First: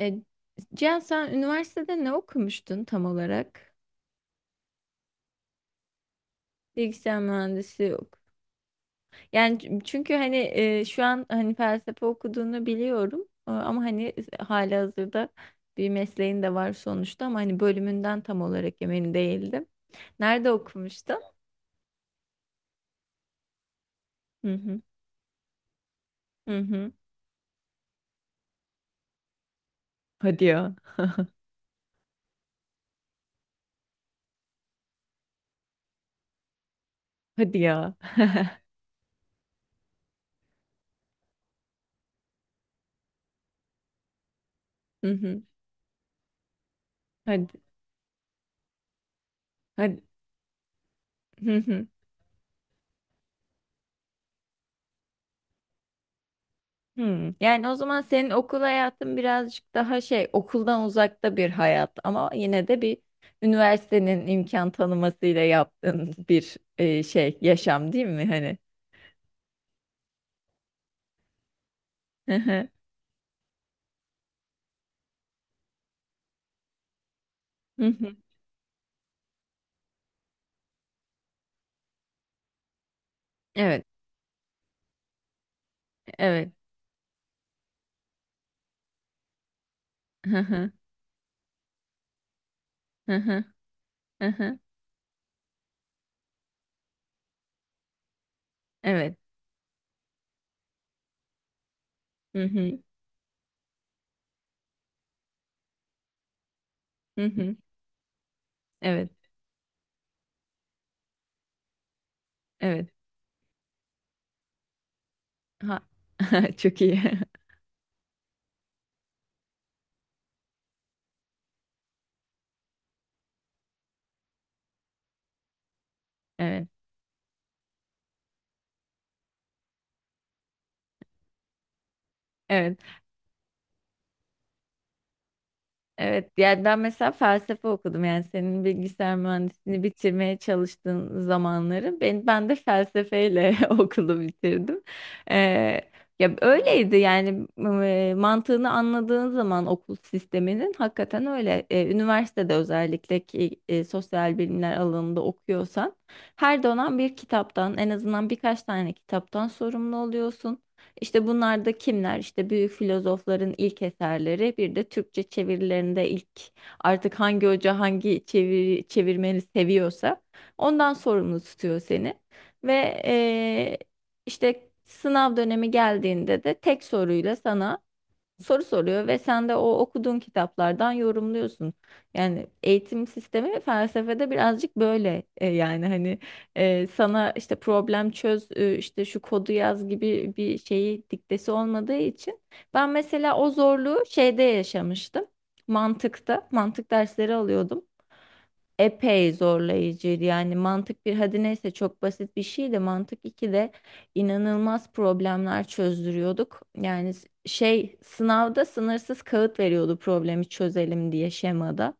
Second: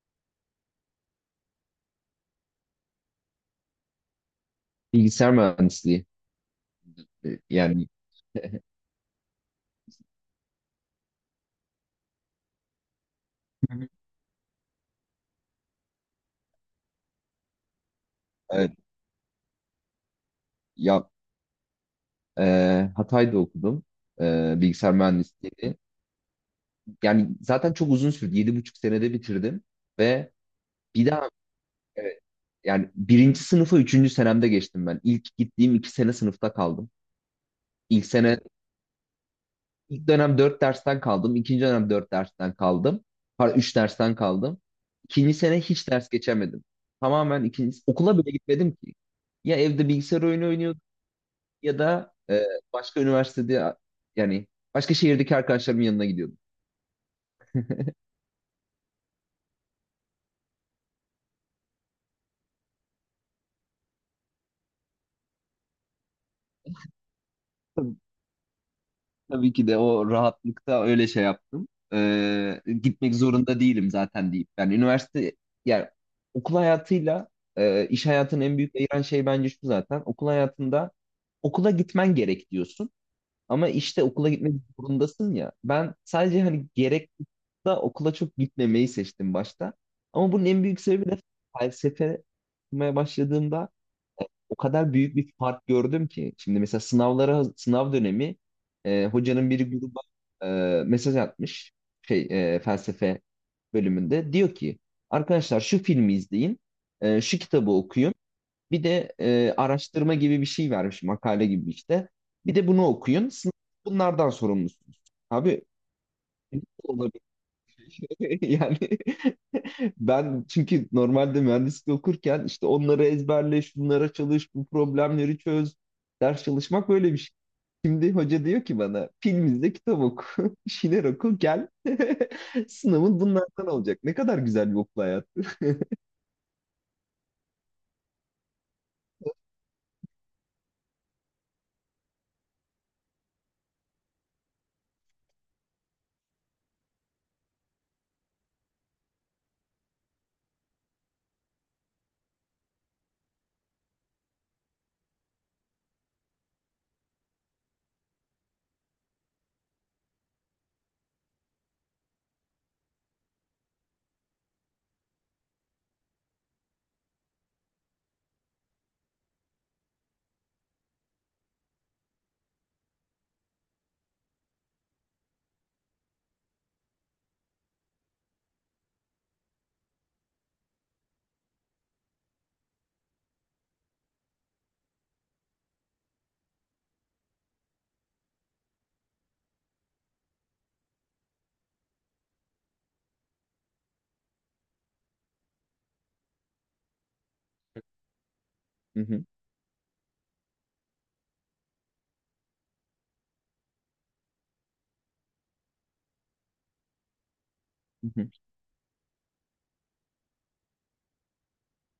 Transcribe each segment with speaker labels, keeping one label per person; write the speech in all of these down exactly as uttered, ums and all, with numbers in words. Speaker 1: E, Cihan sen üniversitede ne okumuştun tam olarak?
Speaker 2: Bilgisayar mühendisliği.
Speaker 1: Bilgisayar
Speaker 2: E,
Speaker 1: mühendisi
Speaker 2: Yani.
Speaker 1: yok. Yani ç- çünkü hani e, şu an hani felsefe okuduğunu biliyorum, E,
Speaker 2: Hı
Speaker 1: ama
Speaker 2: hı.
Speaker 1: hani halihazırda bir mesleğin de var sonuçta ama hani bölümünden tam
Speaker 2: Evet.
Speaker 1: olarak emin değildim. Nerede
Speaker 2: Ya,
Speaker 1: okumuştun?
Speaker 2: e, Hatay'da okudum,
Speaker 1: Hı
Speaker 2: e,
Speaker 1: hı.
Speaker 2: bilgisayar mühendisliğini.
Speaker 1: Hı hı.
Speaker 2: Yani zaten çok uzun sürdü. Yedi buçuk senede bitirdim ve
Speaker 1: Hadi ya.
Speaker 2: bir daha, evet, yani birinci sınıfa üçüncü senemde geçtim ben. İlk gittiğim iki sene sınıfta kaldım.
Speaker 1: Hadi ya.
Speaker 2: İlk sene ilk dönem dört dersten kaldım. İkinci dönem dört dersten kaldım. Pardon, üç dersten kaldım.
Speaker 1: Hı
Speaker 2: İkinci
Speaker 1: hı.
Speaker 2: sene hiç ders geçemedim. Tamamen
Speaker 1: Hadi.
Speaker 2: ikinci okula bile gitmedim ki. Ya evde
Speaker 1: Hadi.
Speaker 2: bilgisayar oyunu
Speaker 1: Hı
Speaker 2: ya
Speaker 1: hı.
Speaker 2: da e, başka üniversitede, yani başka şehirdeki arkadaşlarımın yanına gidiyordum.
Speaker 1: Hmm. Yani o zaman senin okul hayatın birazcık daha şey, okuldan uzakta bir hayat ama yine de bir üniversitenin imkan tanımasıyla yaptığın bir e, şey yaşam,
Speaker 2: Tabii,
Speaker 1: değil mi hani?
Speaker 2: tabii ki de o rahatlıkta öyle şey yaptım.
Speaker 1: Hı
Speaker 2: E,
Speaker 1: hı.
Speaker 2: gitmek zorunda değilim zaten deyip. Yani üniversite yani okul hayatıyla
Speaker 1: Hı
Speaker 2: e, iş
Speaker 1: hı.
Speaker 2: hayatının en büyük ayıran şey bence şu zaten. Okul hayatında okula gitmen gerek diyorsun. Ama
Speaker 1: Evet,
Speaker 2: işte okula gitmek zorundasın ya. Ben sadece
Speaker 1: evet.
Speaker 2: hani gerek da okula çok gitmemeyi seçtim başta. Ama
Speaker 1: Hı
Speaker 2: bunun en
Speaker 1: hı.
Speaker 2: büyük sebebi de felsefe okumaya
Speaker 1: Hı hı.
Speaker 2: başladığımda
Speaker 1: Hı
Speaker 2: o
Speaker 1: hı.
Speaker 2: kadar büyük bir fark gördüm ki. Şimdi mesela sınavlara sınav dönemi, e,
Speaker 1: Evet.
Speaker 2: hocanın biri gruba e, mesaj atmış, şey,
Speaker 1: Hı
Speaker 2: e,
Speaker 1: hı.
Speaker 2: felsefe bölümünde. Diyor ki arkadaşlar, şu filmi izleyin, e,
Speaker 1: Hı
Speaker 2: şu
Speaker 1: hı.
Speaker 2: kitabı okuyun. Bir
Speaker 1: Evet,
Speaker 2: de e, araştırma gibi bir şey vermiş, makale gibi işte. Bir de bunu
Speaker 1: evet.
Speaker 2: okuyun. Sınav bunlardan sorumlusunuz. Abi
Speaker 1: Ha.
Speaker 2: ne
Speaker 1: Çok iyi.
Speaker 2: olabilir? Yani ben çünkü normalde mühendislik okurken işte onları ezberle, şunlara çalış, bu problemleri çöz. Ders
Speaker 1: Evet.
Speaker 2: çalışmak böyle bir şey. Şimdi hoca diyor ki bana, film izle, kitap oku, bir şeyler oku, gel.
Speaker 1: Evet.
Speaker 2: Sınavın bunlardan olacak. Ne kadar güzel bir okul hayatı.
Speaker 1: Evet, yani ben mesela felsefe okudum. Yani senin bilgisayar mühendisliğini bitirmeye çalıştığın zamanları ben ben de felsefeyle okulu bitirdim. Ee, Ya öyleydi yani, e, mantığını anladığın zaman okul sisteminin hakikaten öyle. Ee, üniversitede özellikle ki e, sosyal bilimler alanında okuyorsan her dönem bir kitaptan, en azından birkaç tane kitaptan sorumlu oluyorsun. İşte bunlar da kimler? İşte büyük filozofların ilk eserleri, bir de Türkçe çevirilerinde ilk, artık hangi hoca hangi çeviri, çevirmeni seviyorsa ondan sorumlu tutuyor seni. Ve eee, işte sınav dönemi geldiğinde de tek soruyla sana soru soruyor ve sen de o okuduğun kitaplardan yorumluyorsun. Yani eğitim sistemi felsefede birazcık böyle e, yani hani e, sana işte problem çöz, e, işte şu kodu yaz gibi bir şeyi diktesi olmadığı için ben mesela o zorluğu şeyde yaşamıştım. Mantıkta, mantık dersleri alıyordum,
Speaker 2: Hı hı,
Speaker 1: epey zorlayıcıydı. Yani mantık bir, hadi neyse, çok basit bir şeydi. Mantık ikide inanılmaz problemler çözdürüyorduk. Yani s- şey,
Speaker 2: hı hı.
Speaker 1: sınavda sınırsız kağıt veriyordu problemi çözelim diye şemada.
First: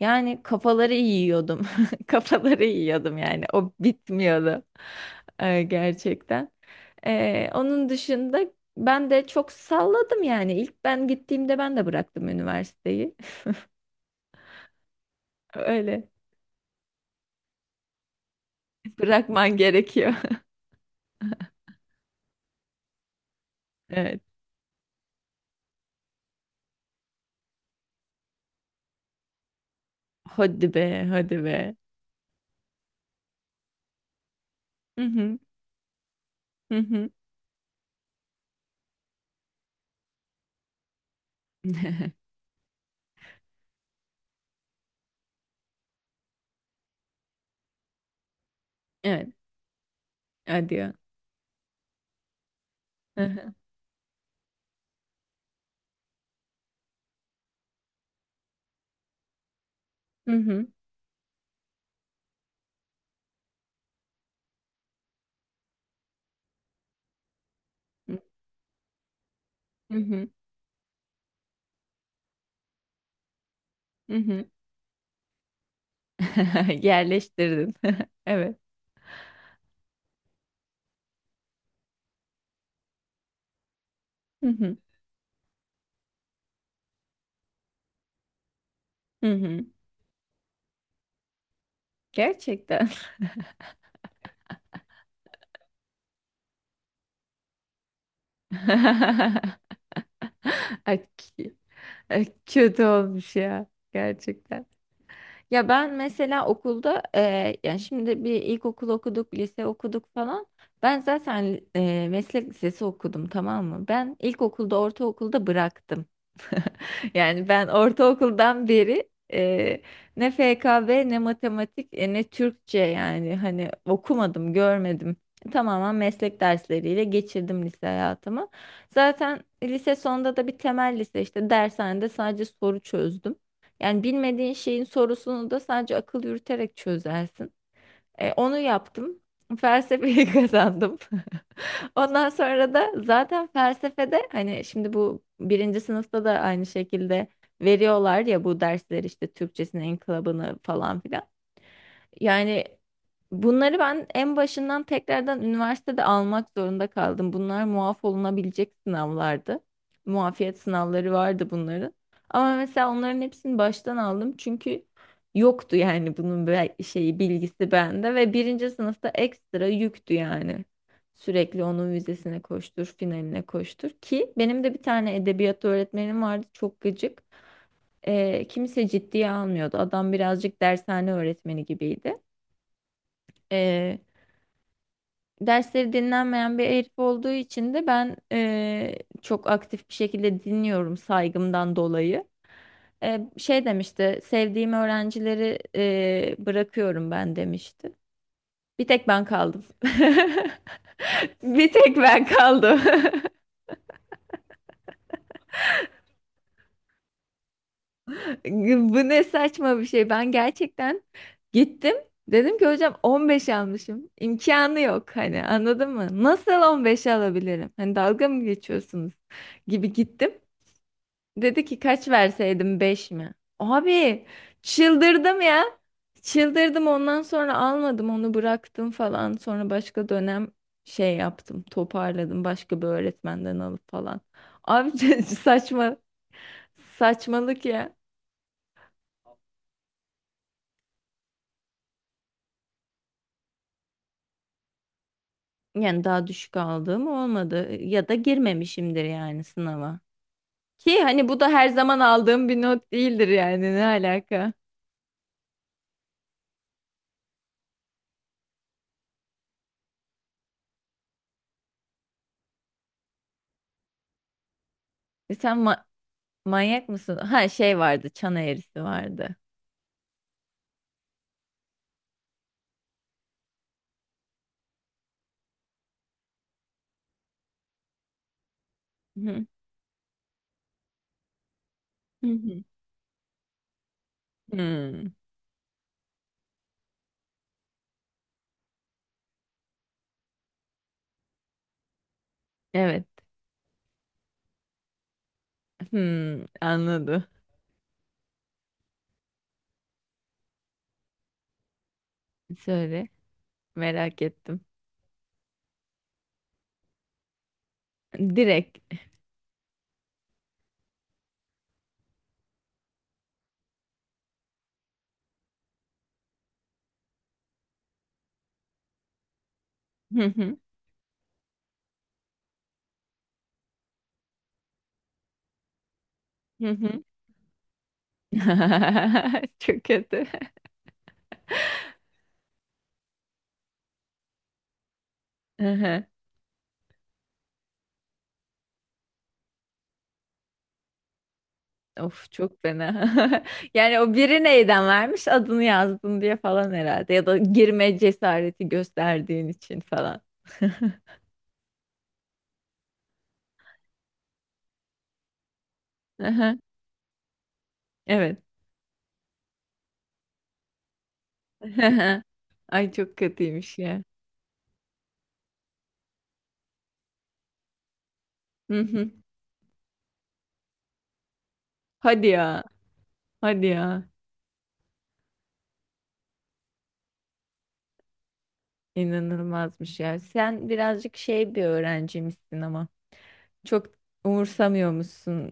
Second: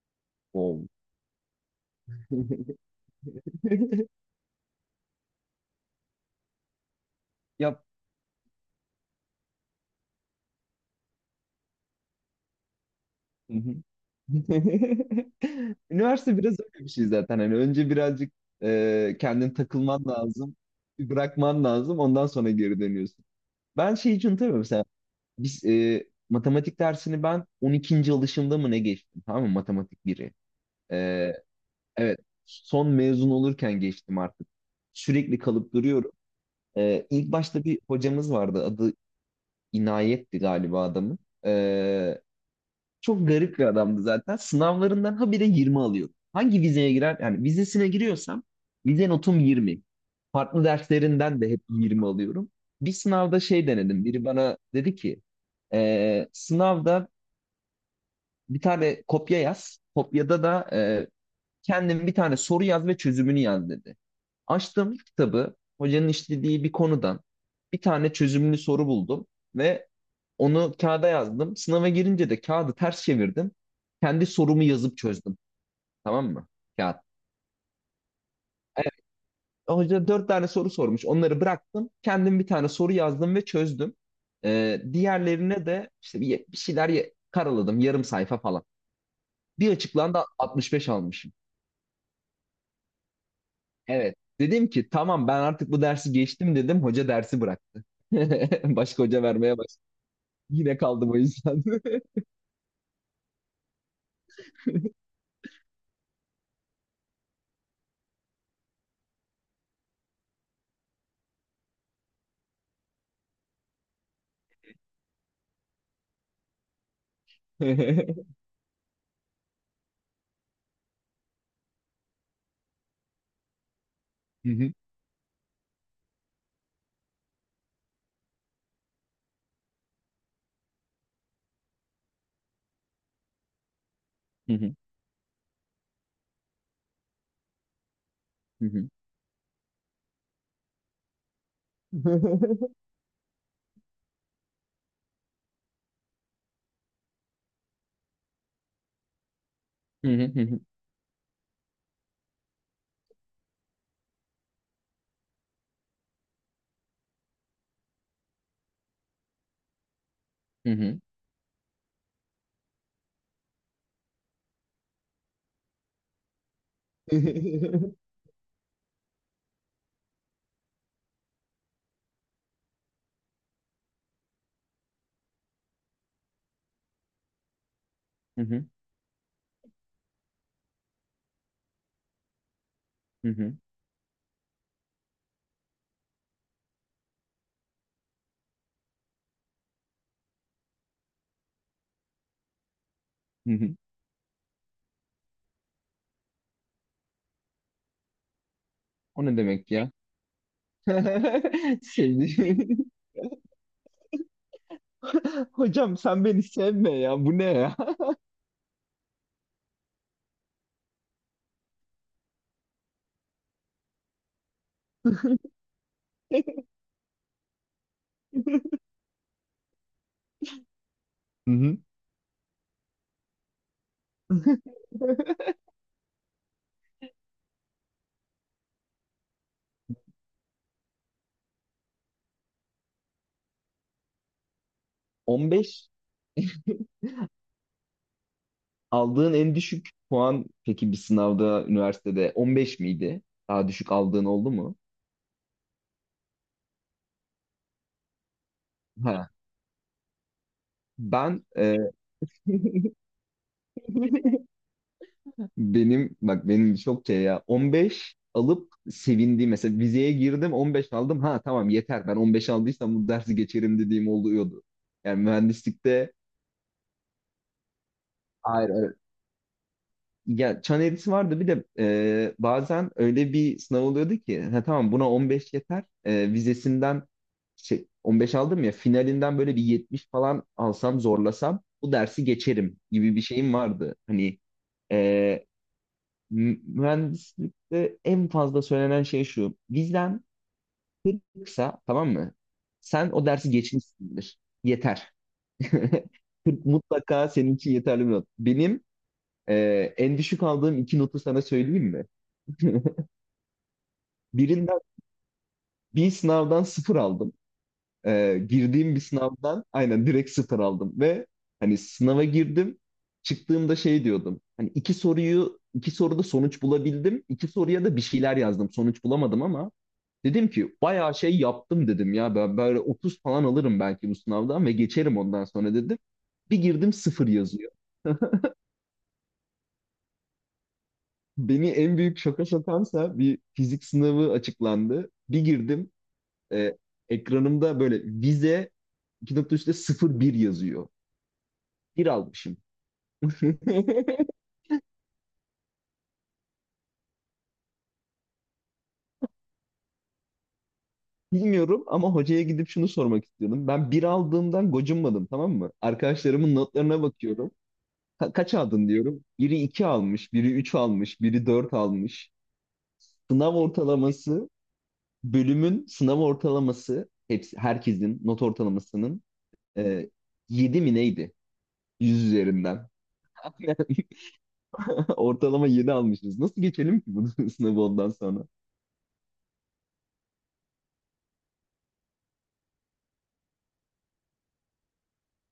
Speaker 1: Yani
Speaker 2: Oo.
Speaker 1: kafaları yiyordum. Kafaları yiyordum yani. O bitmiyordu. Ee, gerçekten. Ee,
Speaker 2: Yap.
Speaker 1: onun dışında ben de çok salladım yani. İlk ben gittiğimde ben de bıraktım üniversiteyi.
Speaker 2: Hı hı.
Speaker 1: Öyle.
Speaker 2: Üniversite biraz öyle bir şey zaten. Hani önce birazcık e, kendini
Speaker 1: Bırakman
Speaker 2: takılman
Speaker 1: gerekiyor.
Speaker 2: lazım, bir bırakman lazım. Ondan sonra geri dönüyorsun. Ben şeyi
Speaker 1: Evet.
Speaker 2: için. Biz e, matematik dersini ben on ikinci alışımda mı ne geçtim, tamam mı, matematik biri.
Speaker 1: Hadi be,
Speaker 2: E,
Speaker 1: hadi be.
Speaker 2: evet, son mezun olurken geçtim artık.
Speaker 1: Hı hı,
Speaker 2: Sürekli kalıp duruyorum.
Speaker 1: hı
Speaker 2: E,
Speaker 1: hı.
Speaker 2: ilk başta bir hocamız vardı, adı İnayet'ti galiba adamın. E, Çok garip bir adamdı zaten. Sınavlarından habire yirmi alıyordu. Hangi vizeye girer, yani vizesine giriyorsam vize
Speaker 1: Evet,
Speaker 2: notum yirmi. Farklı
Speaker 1: hadi ya.
Speaker 2: derslerinden de hep yirmi alıyorum. Bir
Speaker 1: Hı
Speaker 2: sınavda
Speaker 1: hı,
Speaker 2: şey denedim. Biri bana dedi ki e, sınavda bir tane kopya yaz.
Speaker 1: hı
Speaker 2: Kopyada
Speaker 1: hı,
Speaker 2: da e, kendin bir tane soru yaz ve çözümünü yaz dedi. Açtım kitabı. Hocanın işlediği bir konudan bir tane çözümlü soru buldum ve
Speaker 1: hı hı,
Speaker 2: onu kağıda yazdım. Sınava girince de kağıdı ters çevirdim.
Speaker 1: hı
Speaker 2: Kendi
Speaker 1: hı.
Speaker 2: sorumu yazıp çözdüm. Tamam mı? Kağıt.
Speaker 1: Yerleştirdin. Evet.
Speaker 2: Evet, hoca dört tane soru sormuş. Onları bıraktım. Kendim bir tane soru yazdım ve çözdüm.
Speaker 1: Hı hı,
Speaker 2: E, diğerlerine de işte bir, bir şeyler ye- karaladım. Yarım sayfa falan.
Speaker 1: hı hı.
Speaker 2: Bir açıklandı, altmış beş almış.
Speaker 1: Gerçekten.
Speaker 2: Evet. Dedim ki tamam ben artık bu dersi geçtim dedim. Hoca dersi bıraktı. Başka hoca vermeye başladı. Yine
Speaker 1: Ay,
Speaker 2: kaldım o
Speaker 1: k-
Speaker 2: yüzden.
Speaker 1: Ay, kötü olmuş ya. Gerçekten. Ya ben mesela okulda e, yani şimdi bir ilkokul okuduk, lise okuduk falan. Ben zaten e, meslek lisesi okudum, tamam mı? Ben ilkokulda, ortaokulda bıraktım. Yani
Speaker 2: Hı
Speaker 1: ben ortaokuldan beri e, ne F K B, ne matematik, e, ne Türkçe yani hani okumadım,
Speaker 2: hı,
Speaker 1: görmedim. Tamamen meslek dersleriyle geçirdim lise hayatımı. Zaten lise sonunda da bir temel lise, işte dershanede sadece soru çözdüm. Yani bilmediğin
Speaker 2: hı hı,
Speaker 1: şeyin sorusunu da sadece akıl yürüterek çözersin. E, onu
Speaker 2: hı hı.
Speaker 1: yaptım. Felsefeyi kazandım. Ondan sonra da zaten felsefede hani, şimdi bu birinci sınıfta da aynı şekilde veriyorlar ya bu dersler, işte Türkçesinin
Speaker 2: Hı hı, hı
Speaker 1: inkılabını
Speaker 2: hı,
Speaker 1: falan filan. Yani bunları ben en başından tekrardan üniversitede almak zorunda kaldım. Bunlar muaf olunabilecek sınavlardı. Muafiyet
Speaker 2: hı hı.
Speaker 1: sınavları vardı bunların. Ama mesela onların hepsini baştan aldım çünkü yoktu yani bunun be- şeyi, bilgisi bende ve birinci sınıfta ekstra yüktü yani. Sürekli onun vizesine koştur, finaline koştur. Ki benim de bir tane edebiyat öğretmenim vardı, çok gıcık.
Speaker 2: Hı
Speaker 1: Ee,
Speaker 2: hı,
Speaker 1: kimse ciddiye almıyordu. Adam birazcık dershane öğretmeni gibiydi.
Speaker 2: hı hı,
Speaker 1: Ee, Dersleri dinlenmeyen bir herif olduğu için de ben ee, çok aktif bir şekilde dinliyorum saygımdan dolayı. Ee,
Speaker 2: hı
Speaker 1: şey
Speaker 2: hı.
Speaker 1: demişti, sevdiğim öğrencileri ee, bırakıyorum ben demişti. Bir tek ben
Speaker 2: O ne
Speaker 1: kaldım.
Speaker 2: demek ya?
Speaker 1: Bir tek ben
Speaker 2: Sevdiğim.
Speaker 1: kaldım.
Speaker 2: Hocam, sen beni sevme ya. Bu ne ya?
Speaker 1: Bu ne saçma bir şey. Ben gerçekten gittim. Dedim ki hocam, on beş almışım. İmkanı yok, hani anladın mı? Nasıl on beş alabilirim? Hani dalga mı geçiyorsunuz gibi gittim.
Speaker 2: Hı
Speaker 1: Dedi
Speaker 2: hı.
Speaker 1: ki kaç verseydim, beş mi? Abi çıldırdım ya. Çıldırdım, ondan sonra almadım onu, bıraktım falan. Sonra başka dönem şey yaptım, toparladım başka bir öğretmenden alıp falan. Abi
Speaker 2: on beş
Speaker 1: saçma, saçmalık ya.
Speaker 2: aldığın en düşük puan, peki, bir sınavda üniversitede on beş miydi? Daha düşük aldığın oldu mu?
Speaker 1: Yani daha düşük aldığım olmadı ya da girmemişimdir
Speaker 2: Ha,
Speaker 1: yani sınava. Ki hani bu
Speaker 2: ben
Speaker 1: da her
Speaker 2: e,
Speaker 1: zaman aldığım bir not değildir yani, ne alaka?
Speaker 2: benim, bak benim çok şey ya, on beş alıp sevindiğim, mesela vizeye girdim on beş aldım, ha tamam yeter, ben on beş aldıysam bu dersi geçerim dediğim oluyordu. Yani
Speaker 1: E sen ma-
Speaker 2: mühendislikte,
Speaker 1: Manyak mısın? Ha şey vardı, çan
Speaker 2: hayır,
Speaker 1: eğrisi
Speaker 2: hayır.
Speaker 1: vardı.
Speaker 2: Ya çan eğrisi vardı, bir de e, bazen öyle bir sınav oluyordu ki, ha tamam buna on beş yeter, E, vizesinden şey on beş aldım ya,
Speaker 1: Hı
Speaker 2: finalinden
Speaker 1: hı.
Speaker 2: böyle bir yetmiş falan alsam zorlasam bu dersi
Speaker 1: Hı.
Speaker 2: geçerim gibi bir şeyim vardı. Hani,
Speaker 1: Hmm,
Speaker 2: e, M- mühendislikte en fazla söylenen şey şu. Bizden kısa, tamam mı?
Speaker 1: evet.
Speaker 2: Sen o dersi geçmişsindir. Yeter.
Speaker 1: Hmm,
Speaker 2: Kırk
Speaker 1: anladım.
Speaker 2: mutlaka senin için yeterli bir not. Benim e, en düşük aldığım iki notu sana söyleyeyim mi?
Speaker 1: Söyle, merak ettim.
Speaker 2: Birinden, bir sınavdan sıfır aldım. Ee,
Speaker 1: Direkt.
Speaker 2: girdiğim bir sınavdan aynen direkt sıfır aldım ve hani sınava girdim. Çıktığımda şey diyordum. Hani iki soruyu iki soruda sonuç bulabildim. İki soruya da bir şeyler yazdım. Sonuç bulamadım ama
Speaker 1: Hı
Speaker 2: dedim
Speaker 1: hı,
Speaker 2: ki bayağı şey yaptım dedim ya, ben böyle otuz falan alırım belki bu sınavdan ve geçerim ondan sonra dedim. Bir
Speaker 1: hı
Speaker 2: girdim,
Speaker 1: hı.
Speaker 2: sıfır yazıyor.
Speaker 1: Çok kötü.
Speaker 2: Beni en büyük şoka sokansa bir fizik sınavı açıklandı. Bir girdim, e, ekranımda böyle vize iki nokta üçte sıfır bir yazıyor. Bir
Speaker 1: Of,
Speaker 2: almışım.
Speaker 1: çok fena. Yani o biri neyden vermiş, adını yazdın diye falan herhalde, ya da girme cesareti gösterdiğin için falan.
Speaker 2: Bilmiyorum ama hocaya gidip şunu sormak istiyordum. Ben bir aldığımdan gocunmadım, tamam mı?
Speaker 1: Aha,
Speaker 2: Arkadaşlarımın notlarına bakıyorum. Ka-
Speaker 1: evet.
Speaker 2: kaç aldın diyorum. Biri iki almış, biri üç almış, biri dört almış.
Speaker 1: Ay, çok
Speaker 2: Sınav
Speaker 1: kötüymüş ya.
Speaker 2: ortalaması, bölümün sınav ortalaması, hepsi, herkesin not
Speaker 1: Hı hı.
Speaker 2: ortalamasının e, yedi mi neydi? yüz
Speaker 1: Hadi ya.
Speaker 2: üzerinden.
Speaker 1: Hadi ya.
Speaker 2: Ortalama yedi almışız. Nasıl geçelim ki bunu? Sınavı ondan sonra?
Speaker 1: İnanılmazmış ya. Sen birazcık şey bir öğrencimsin ama çok umursamıyormuşsun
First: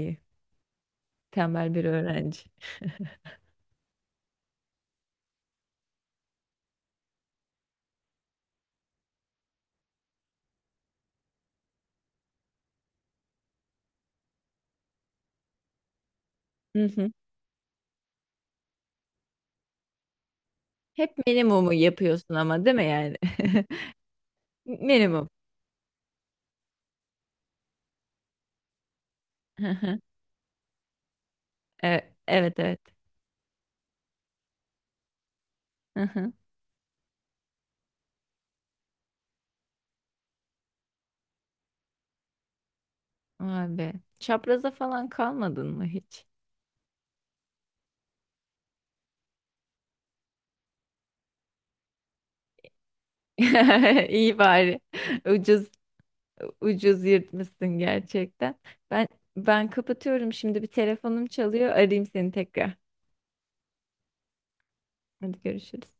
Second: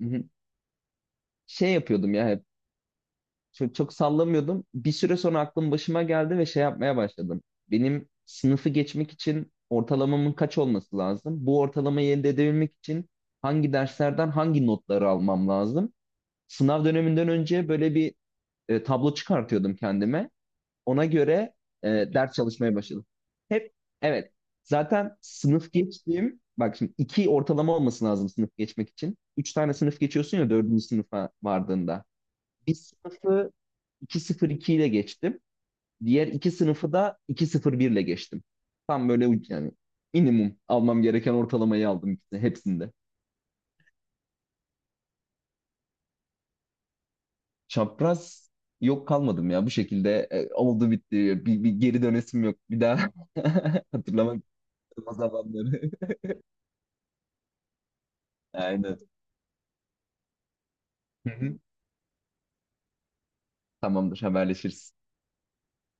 Speaker 2: Hı hı. Şey
Speaker 1: Tembel bir
Speaker 2: yapıyordum ya
Speaker 1: öğrenci.
Speaker 2: hep. Çok, çok sallamıyordum. Bir süre sonra aklım başıma geldi ve şey yapmaya başladım. Benim sınıfı geçmek için ortalamamın kaç olması lazım? Bu ortalamayı elde edebilmek için hangi derslerden hangi notları almam lazım?
Speaker 1: Hı
Speaker 2: Sınav
Speaker 1: hı.
Speaker 2: döneminden önce böyle bir e, tablo çıkartıyordum kendime. Ona
Speaker 1: Hep
Speaker 2: göre
Speaker 1: minimumu
Speaker 2: e, ders
Speaker 1: yapıyorsun ama,
Speaker 2: çalışmaya
Speaker 1: değil mi
Speaker 2: başladım.
Speaker 1: yani?
Speaker 2: Hep evet. Zaten
Speaker 1: Minimum.
Speaker 2: sınıf geçtiğim, bak şimdi iki ortalama olması lazım sınıf geçmek için. Üç tane sınıf geçiyorsun ya dördüncü sınıfa vardığında.
Speaker 1: E, evet,
Speaker 2: Bir
Speaker 1: evet.
Speaker 2: sınıfı iki nokta sıfır iki ile geçtim.
Speaker 1: Hı
Speaker 2: Diğer
Speaker 1: hı.
Speaker 2: iki sınıfı da iki virgül sıfır bir ile geçtim. Tam böyle uc- yani minimum almam gereken ortalamayı aldım ikisini- hepsinde.
Speaker 1: Vay be. Çapraza falan kalmadın mı hiç?
Speaker 2: Çapraz yok, kalmadım ya bu şekilde, e, oldu bitti, bir, bir geri dönesim yok bir daha hatırlamak
Speaker 1: İyi bari.
Speaker 2: istedim o
Speaker 1: Ucuz,
Speaker 2: zamanları.
Speaker 1: ucuz yırtmışsın gerçekten.
Speaker 2: Aynen.
Speaker 1: Ben ben kapatıyorum şimdi, bir telefonum
Speaker 2: Hı hı.
Speaker 1: çalıyor. Arayayım seni tekrar.
Speaker 2: Tamamdır, haberleşiriz.
Speaker 1: Hadi görüşürüz.